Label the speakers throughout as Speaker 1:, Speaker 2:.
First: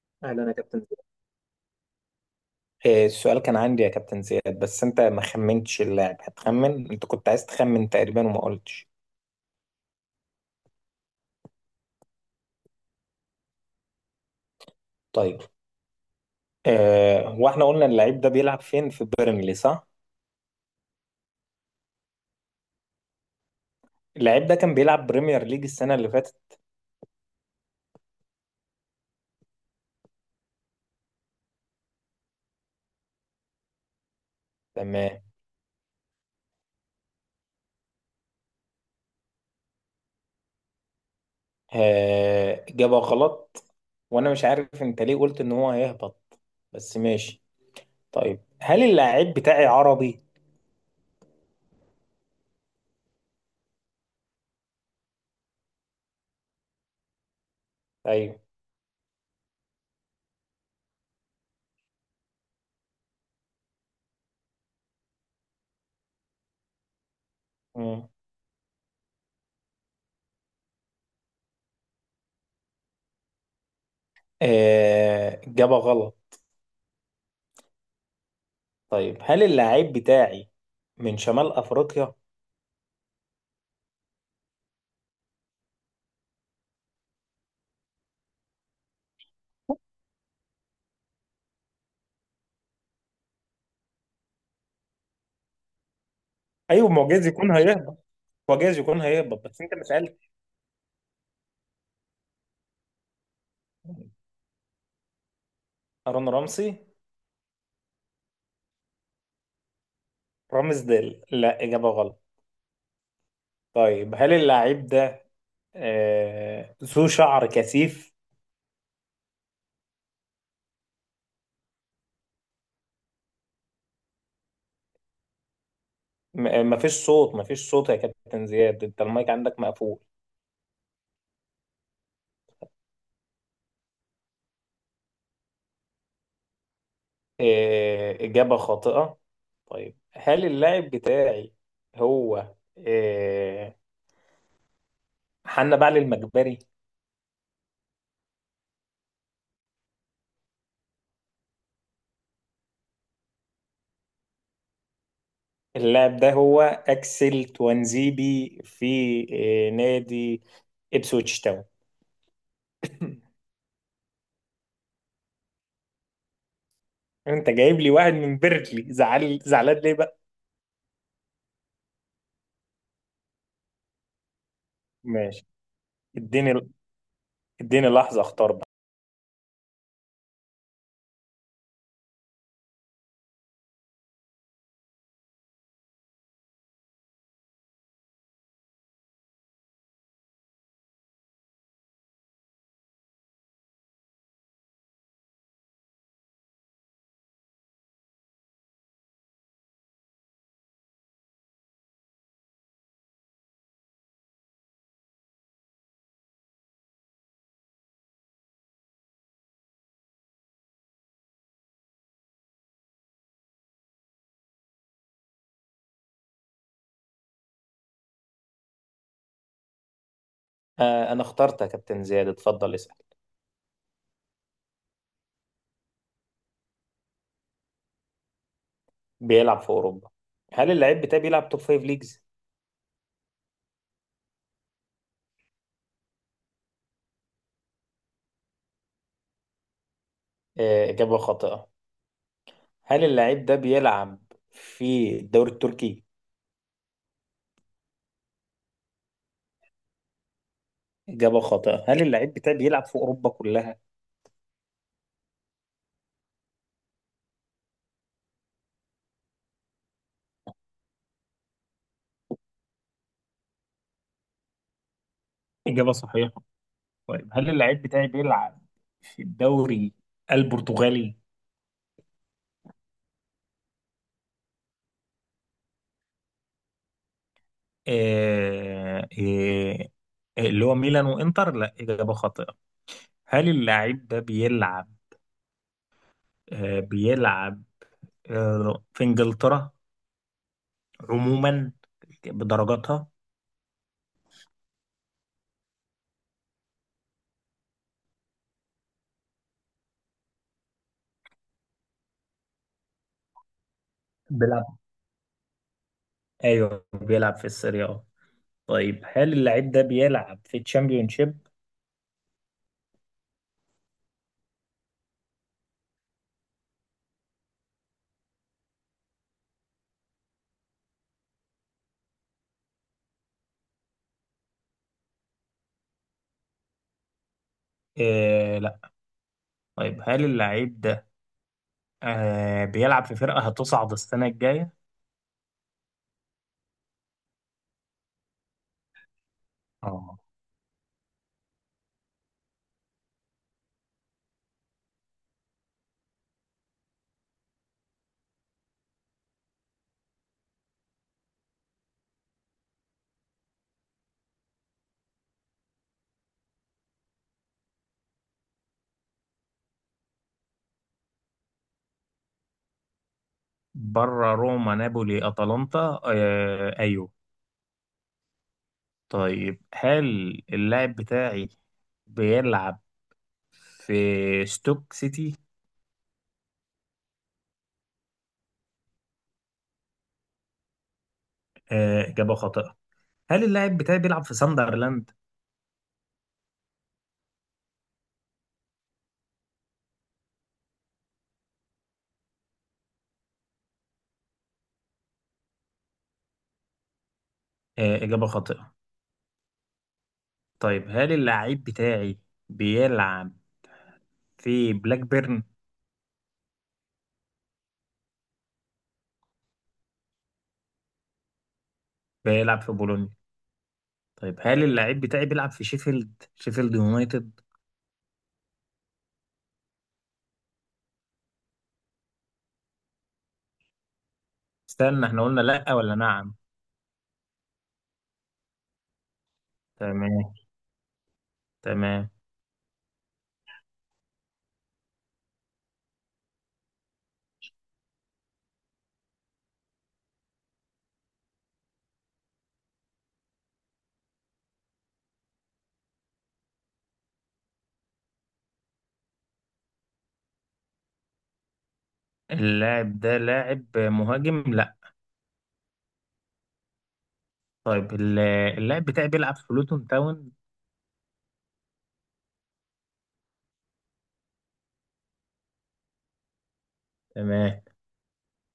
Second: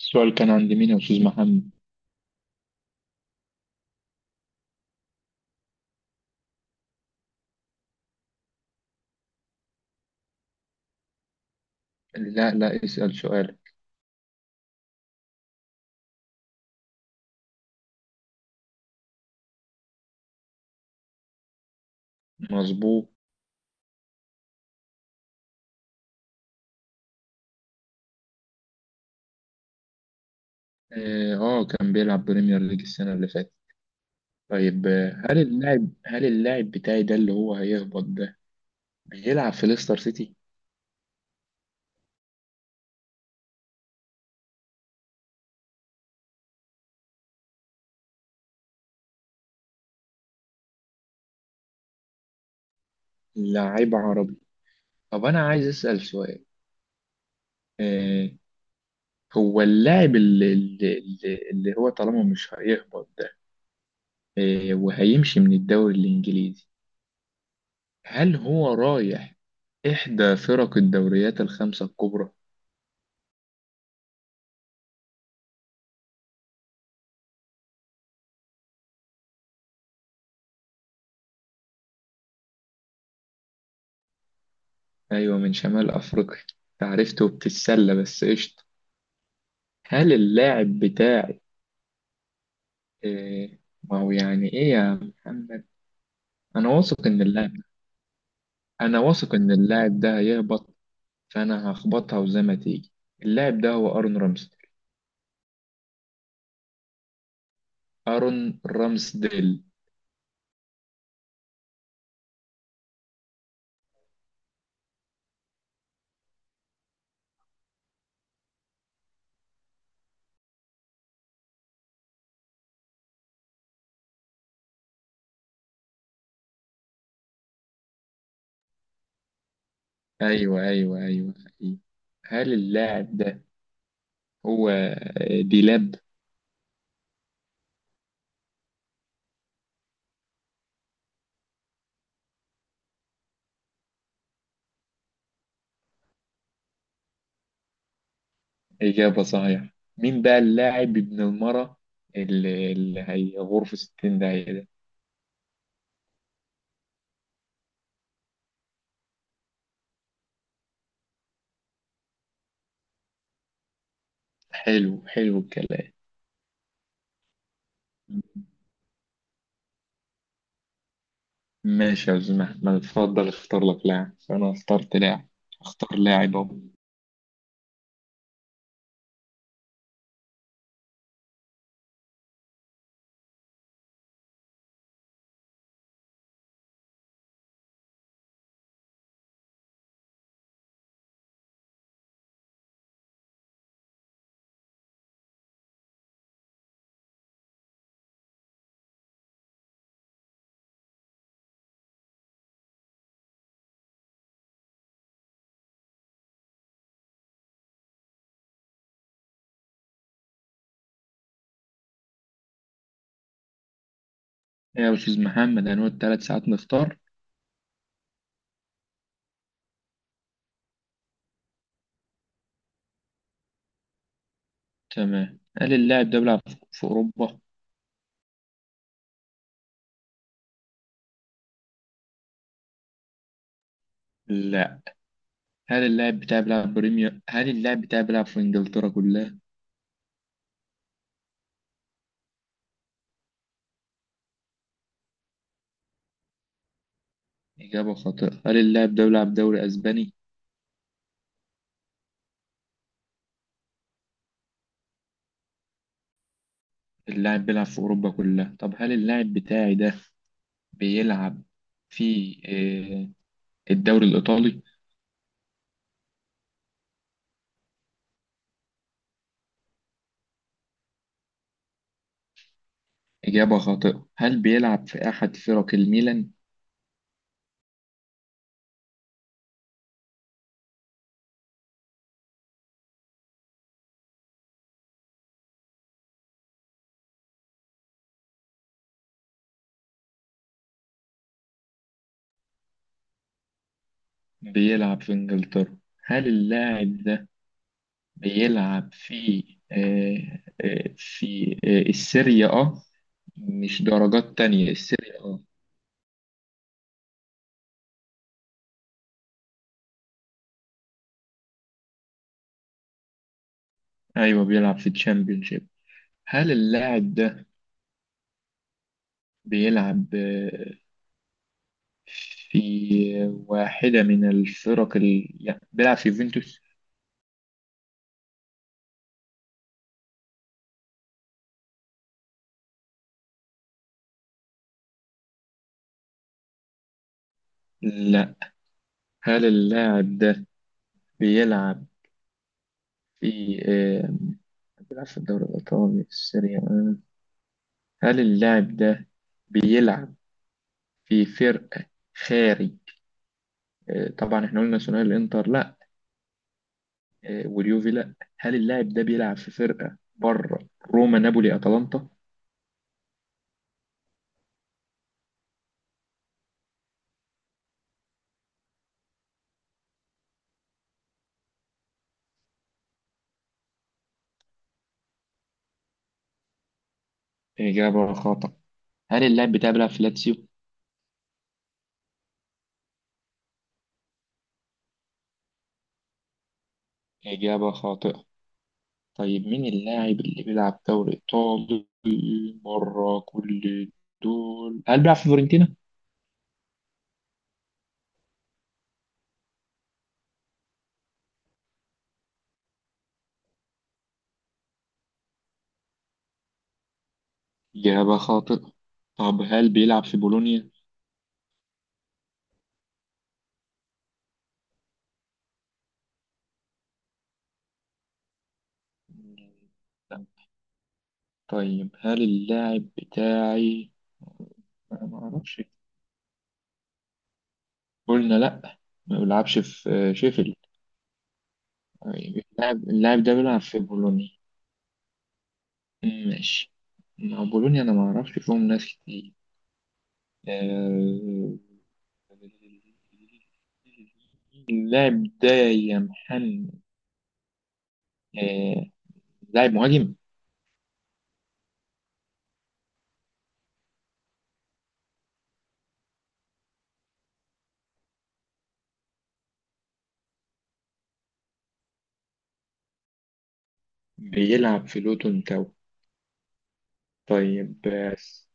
Speaker 1: السؤال
Speaker 2: اهلا
Speaker 1: كان
Speaker 2: يا
Speaker 1: عند
Speaker 2: كابتن
Speaker 1: مين يا
Speaker 2: زياد.
Speaker 1: أستاذ محمد؟
Speaker 2: السؤال كان عندي يا كابتن زياد، بس انت ما خمنتش اللاعب. هتخمن؟ انت كنت عايز تخمن تقريبا وما قلتش.
Speaker 1: لا، لا، اسأل سؤال.
Speaker 2: طيب، اه هو احنا قلنا اللعيب ده بيلعب فين؟ في بيرنلي صح؟
Speaker 1: مظبوط.
Speaker 2: اللعيب ده كان بيلعب بريمير ليج السنة اللي فاتت.
Speaker 1: آه، آه، كان بيلعب بريمير ليج السنة اللي فاتت. طيب.
Speaker 2: تمام.
Speaker 1: هل اللاعب بتاعي ده اللي هو هيهبط ده بيلعب في ليستر سيتي؟
Speaker 2: اه، جابها غلط. وانا مش عارف انت ليه قلت ان هو هيهبط، بس ماشي. طيب، هل اللاعب بتاعي عربي؟
Speaker 1: لاعب عربي. طب أنا عايز أسأل سؤال. آه
Speaker 2: طيب.
Speaker 1: هو اللاعب اللي هو طالما مش هيهبط ده، وهيمشي من الدوري الإنجليزي.
Speaker 2: مم.
Speaker 1: هل هو رايح إحدى فرق الدوريات الخمسة الكبرى؟
Speaker 2: اه، جابها غلط. طيب، هل اللاعب بتاعي من شمال افريقيا؟
Speaker 1: أيوة، من شمال أفريقيا. عرفته وبتتسلى بس قشطة. هل اللاعب بتاعي إيه ما هو يعني إيه يا محمد؟ أنا
Speaker 2: ايوه، ما
Speaker 1: واثق
Speaker 2: هو
Speaker 1: إن
Speaker 2: جايز
Speaker 1: اللاعب
Speaker 2: يكون هيهبط. هو جايز
Speaker 1: أنا
Speaker 2: يكون
Speaker 1: واثق
Speaker 2: هيهبط
Speaker 1: إن
Speaker 2: بس انت ما
Speaker 1: اللاعب ده
Speaker 2: سالت.
Speaker 1: هيهبط، فأنا هخبطها وزي ما تيجي. اللاعب ده هو أرون رامسديل.
Speaker 2: هارون رمسي.
Speaker 1: أرون رامسديل.
Speaker 2: رامز ديل؟ لا، اجابه غلط. طيب، هل اللاعب ده ذو شعر كثيف؟ ما فيش صوت، ما فيش صوت يا كابتن زياد، انت المايك عندك مقفول.
Speaker 1: أيوة، أيوة، أيوة، أيوة. هل اللاعب ده هو ديلاب؟
Speaker 2: آه، اجابه خاطئه. طيب، هل اللاعب بتاعي هو آه حنا بعل المجبري؟
Speaker 1: إجابة صحيحة. مين بقى اللاعب ابن المرة اللي هي غرفة 60 ده؟
Speaker 2: اللاعب ده هو اكسل توانزيبي في نادي ابسويتش تاون.
Speaker 1: حلو حلو الكلام.
Speaker 2: انت جايب لي واحد من بيركلي، زعل زعلان ليه بقى؟
Speaker 1: ماشي يا أستاذ محمد، اتفضل اختار لك لاعب فأنا اخترت لاعب.
Speaker 2: ماشي.
Speaker 1: اختار لاعب أهو.
Speaker 2: اديني، اديني لحظه اختار بقى.
Speaker 1: إيه يا أستاذ محمد، هنقعد تلات ساعات نختار؟
Speaker 2: آه، انا اخترت يا كابتن زياد، اتفضل اسال.
Speaker 1: تمام. هل اللاعب ده بيلعب في أوروبا؟
Speaker 2: بيلعب في اوروبا. هل اللاعب بتاعي بيلعب توب فايف ليجز؟
Speaker 1: لا. هل اللاعب بتاعي بيلعب بريمير؟ هل اللاعب بتاعي بيلعب في إنجلترا كلها؟
Speaker 2: آه، اجابه خاطئه. هل اللاعب ده بيلعب في الدوري التركي؟
Speaker 1: إجابة خاطئة. هل اللاعب ده بيلعب دوري أسباني؟
Speaker 2: اجابه خاطئه. هل اللاعب بتاعي بيلعب في اوروبا كلها؟
Speaker 1: اللاعب بيلعب في أوروبا كلها. طب هل اللاعب بتاعي ده بيلعب في الدوري الإيطالي؟
Speaker 2: اجابه صحيحه. طيب، هل اللاعب بتاعي بيلعب في الدوري البرتغالي؟
Speaker 1: إجابة خاطئة. هل بيلعب في أحد فرق الميلان؟
Speaker 2: آه آه، اللي هو ميلان وانتر؟ لا، اجابه خاطئه. هل اللاعب ده بيلعب، بيلعب، في إنجلترا عموما بدرجاتها؟
Speaker 1: بيلعب في إنجلترا. هل اللاعب ده بيلعب في آه، آه، في آه، السيريا أه؟ مش درجات
Speaker 2: بيلعب.
Speaker 1: تانية، السيريا أه.
Speaker 2: ايوه، بيلعب في السيريا اه. طيب، هل اللاعب ده بيلعب في تشامبيونشيب؟
Speaker 1: أيوه، بيلعب في الشامبيونشيب. هل اللاعب ده بيلعب في واحدة من الفرق ال... يعني بيلعب في يوفنتوس؟
Speaker 2: آه لا. طيب، هل اللاعب ده بيلعب في فرقة هتصعد السنة الجاية؟
Speaker 1: لا. هل
Speaker 2: اه.
Speaker 1: اللاعب ده بيلعب في الدوري الإيطالي السيريا أه. هل اللاعب ده بيلعب في فرق خارج، طبعا احنا قلنا ثنائي الانتر لا، واليوفي لا. هل اللاعب ده بيلعب في فرقة بره روما نابولي اتلانتا؟
Speaker 2: بره روما نابولي أتلانتا؟ آه ايوه. طيب، هل اللاعب بتاعي بيلعب في ستوك سيتي؟
Speaker 1: إجابة خاطئة. هل اللاعب بتاعي بيلعب في لاتسيو؟
Speaker 2: آه، إجابة خاطئة. هل اللاعب بتاعي بيلعب في ساندرلاند؟
Speaker 1: إجابة خاطئة. طيب مين اللاعب اللي بيلعب دوري إيطالي بره كل دول؟ هل بيلعب في فيورنتينا؟
Speaker 2: آه، إجابة خاطئة. طيب، هل اللاعب بتاعي بيلعب في بلاك بيرن؟
Speaker 1: إجابة خاطئة. طب هل بيلعب في بولونيا؟
Speaker 2: بيلعب في بولونيا. طيب، هل اللاعب بتاعي بيلعب في شيفيلد؟ شيفيلد يونايتد؟
Speaker 1: لا. طيب هل اللاعب بتاعي...
Speaker 2: استنى،
Speaker 1: أنا ما
Speaker 2: احنا قلنا
Speaker 1: أعرفش.
Speaker 2: لأ ولا نعم؟
Speaker 1: قلنا لا. ما بيلعبش في
Speaker 2: تمام.
Speaker 1: شيفيلد.
Speaker 2: تمام.
Speaker 1: اللاعب ده بيلعب في بولونيا. مم، ماشي. مع بولونيا انا ما اعرفش فيهم ناس كتير. آه، اللاعب ده يا محمد، آه، لاعب مهاجم.
Speaker 2: اللاعب ده لاعب مهاجم؟ لأ. طيب، اللاعب بتاعي بيلعب في لوتون تاون؟
Speaker 1: بيلعب في لوتون تاو.
Speaker 2: تمام.
Speaker 1: طيب بس.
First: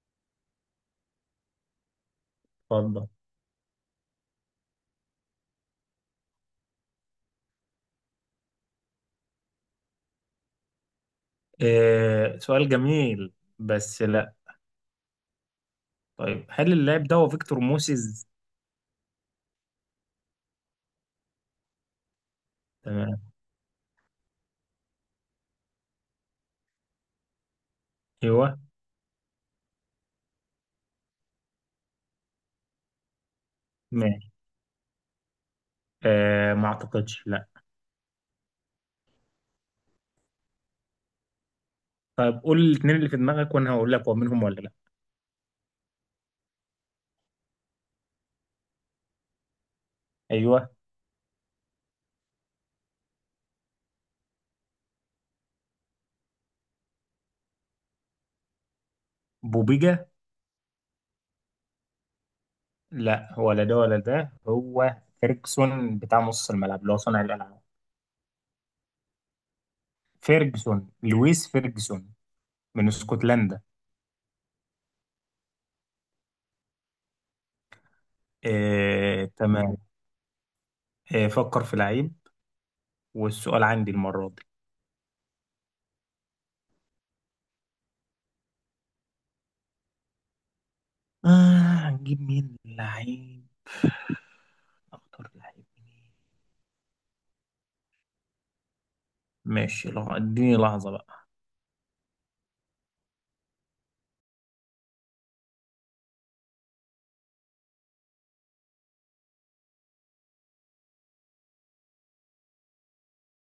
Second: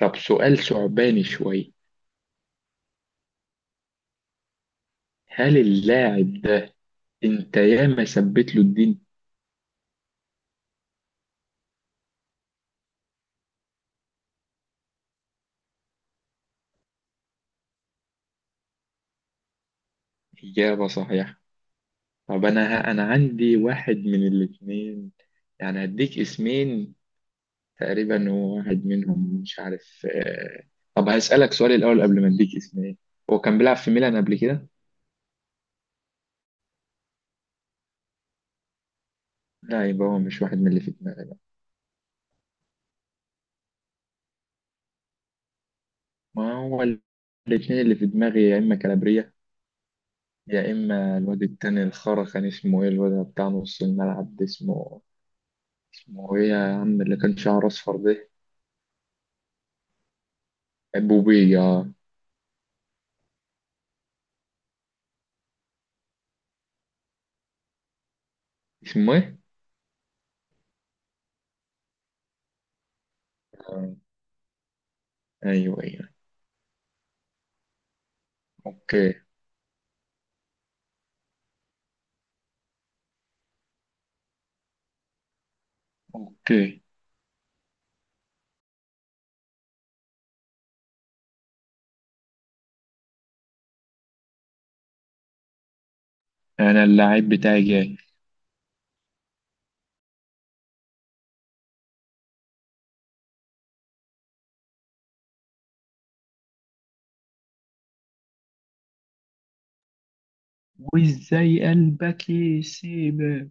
Speaker 1: طب سؤال ثعباني شوية.
Speaker 2: اتفضل.
Speaker 1: هل اللاعب ده انت ياما ثبت له الدين؟
Speaker 2: آه، سؤال جميل، بس لأ. طيب، هل اللاعب ده هو فيكتور موسيز؟
Speaker 1: إجابة صحيحة. طب انا
Speaker 2: تمام.
Speaker 1: عندي واحد من الاثنين. يعني هديك اسمين تقريبا،
Speaker 2: ايوه.
Speaker 1: هو واحد منهم مش عارف. طب هسألك سؤال الاول قبل ما اديك اسمين. هو كان بيلعب في ميلان قبل كده؟
Speaker 2: آه، ما اعتقدش، لا.
Speaker 1: لا، يبقى هو مش واحد من اللي في دماغي بقى.
Speaker 2: طيب، قول الاثنين اللي في دماغك وانا هقول لك هو منهم ولا لا.
Speaker 1: ما هو الاثنين اللي في دماغي يا اما كالابريا،
Speaker 2: ايوه.
Speaker 1: يا اما الواد التاني الخرا كان اسمه ايه؟ الواد بتاع نص الملعب ده اسمه ايه يا عم اللي كان شعره اصفر ده؟
Speaker 2: بوبيجا.
Speaker 1: بوبيه.
Speaker 2: لا، ولا ده ولا ده، هو فيرجسون بتاع نص الملعب اللي هو صانع الالعاب.
Speaker 1: اسمه ايه؟
Speaker 2: فيرجسون، لويس فيرجسون، من اسكتلندا.
Speaker 1: آه، ايوه، ايوه. اوكي.
Speaker 2: آه، تمام. آه، فكر في لعيب، والسؤال عندي المره دي.
Speaker 1: اوكي.
Speaker 2: آه. هنجيب مين لعيب؟ اختار لعيب مين؟
Speaker 1: انا اللعيب بتاعي جاي.
Speaker 2: ماشي، اديني لحظه بقى.
Speaker 1: وازاي قلبك يسيبك،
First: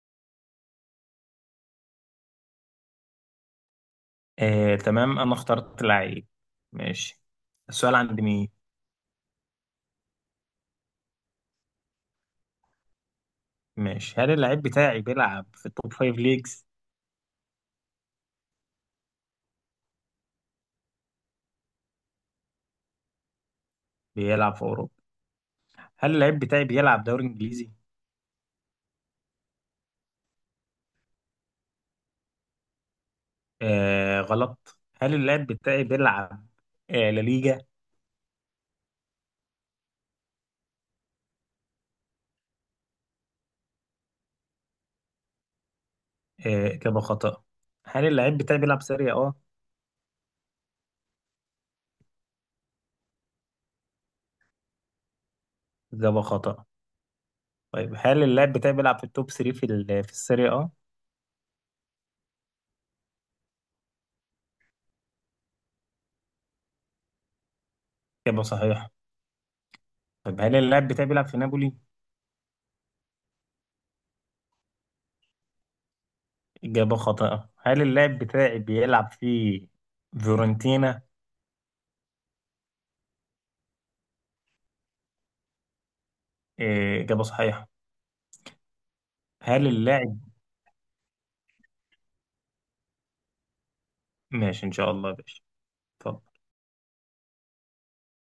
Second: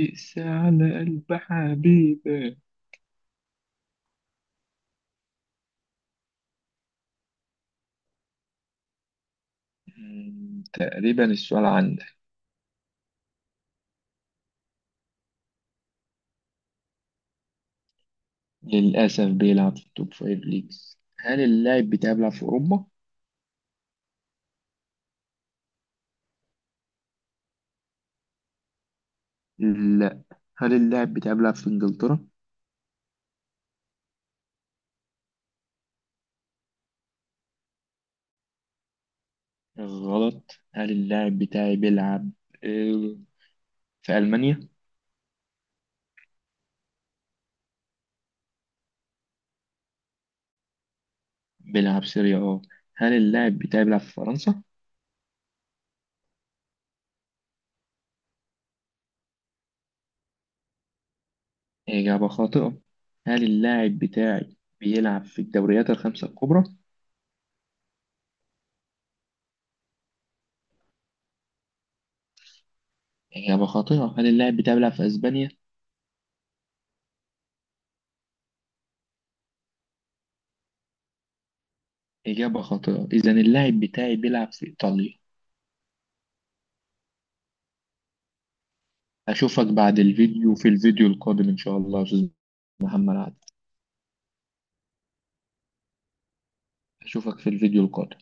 Speaker 1: اقسى على قلب حبيبك.
Speaker 2: آه، تمام، انا اخترت لعيب. ماشي. السؤال عند مين؟
Speaker 1: تقريبا السؤال عندك.
Speaker 2: ماشي. هل اللعيب بتاعي بيلعب في التوب فايف ليجز؟
Speaker 1: للأسف بيلعب في التوب فايف ليجز. هل اللاعب بتاعي بيلعب في أوروبا؟
Speaker 2: بيلعب في أوروبا. هل اللعيب بتاعي بيلعب دوري إنجليزي؟
Speaker 1: لا. هل اللاعب بتاعي بيلعب في إنجلترا؟
Speaker 2: آه غلط. هل اللعيب بتاعي بيلعب لا ليجا؟
Speaker 1: غلط. هل اللاعب بتاعي بيلعب آه، في ألمانيا؟
Speaker 2: آه، إجابة خطأ. هل اللعيب بتاعي بيلعب سيريا أه؟
Speaker 1: بيلعب سيريا اه. هل اللاعب بتاعي بيلعب في فرنسا؟
Speaker 2: إجابة خطأ. طيب، هل اللعيب بتاعي بيلعب في التوب 3 في السيريا أه؟
Speaker 1: إجابة خاطئة. هل اللاعب بتاعي بيلعب في الدوريات الخمسة الكبرى؟
Speaker 2: إجابة صحيحة. طيب، هل اللاعب بتاعي بيلعب في نابولي؟
Speaker 1: إجابة خاطئة. هل اللاعب بتاعي بيلعب في أسبانيا؟
Speaker 2: إجابة خاطئة. هل اللاعب بتاعي بيلعب في فيورنتينا؟
Speaker 1: إجابة خاطئة. إذا اللاعب بتاعي بيلعب في إيطاليا.
Speaker 2: إيه، إجابة صحيحة.
Speaker 1: أشوفك
Speaker 2: هل
Speaker 1: بعد
Speaker 2: اللاعب
Speaker 1: الفيديو في الفيديو القادم إن شاء الله يا أستاذ محمد عادل.
Speaker 2: ماشي إن شاء الله يا باشا. اتفضل.
Speaker 1: أشوفك في الفيديو القادم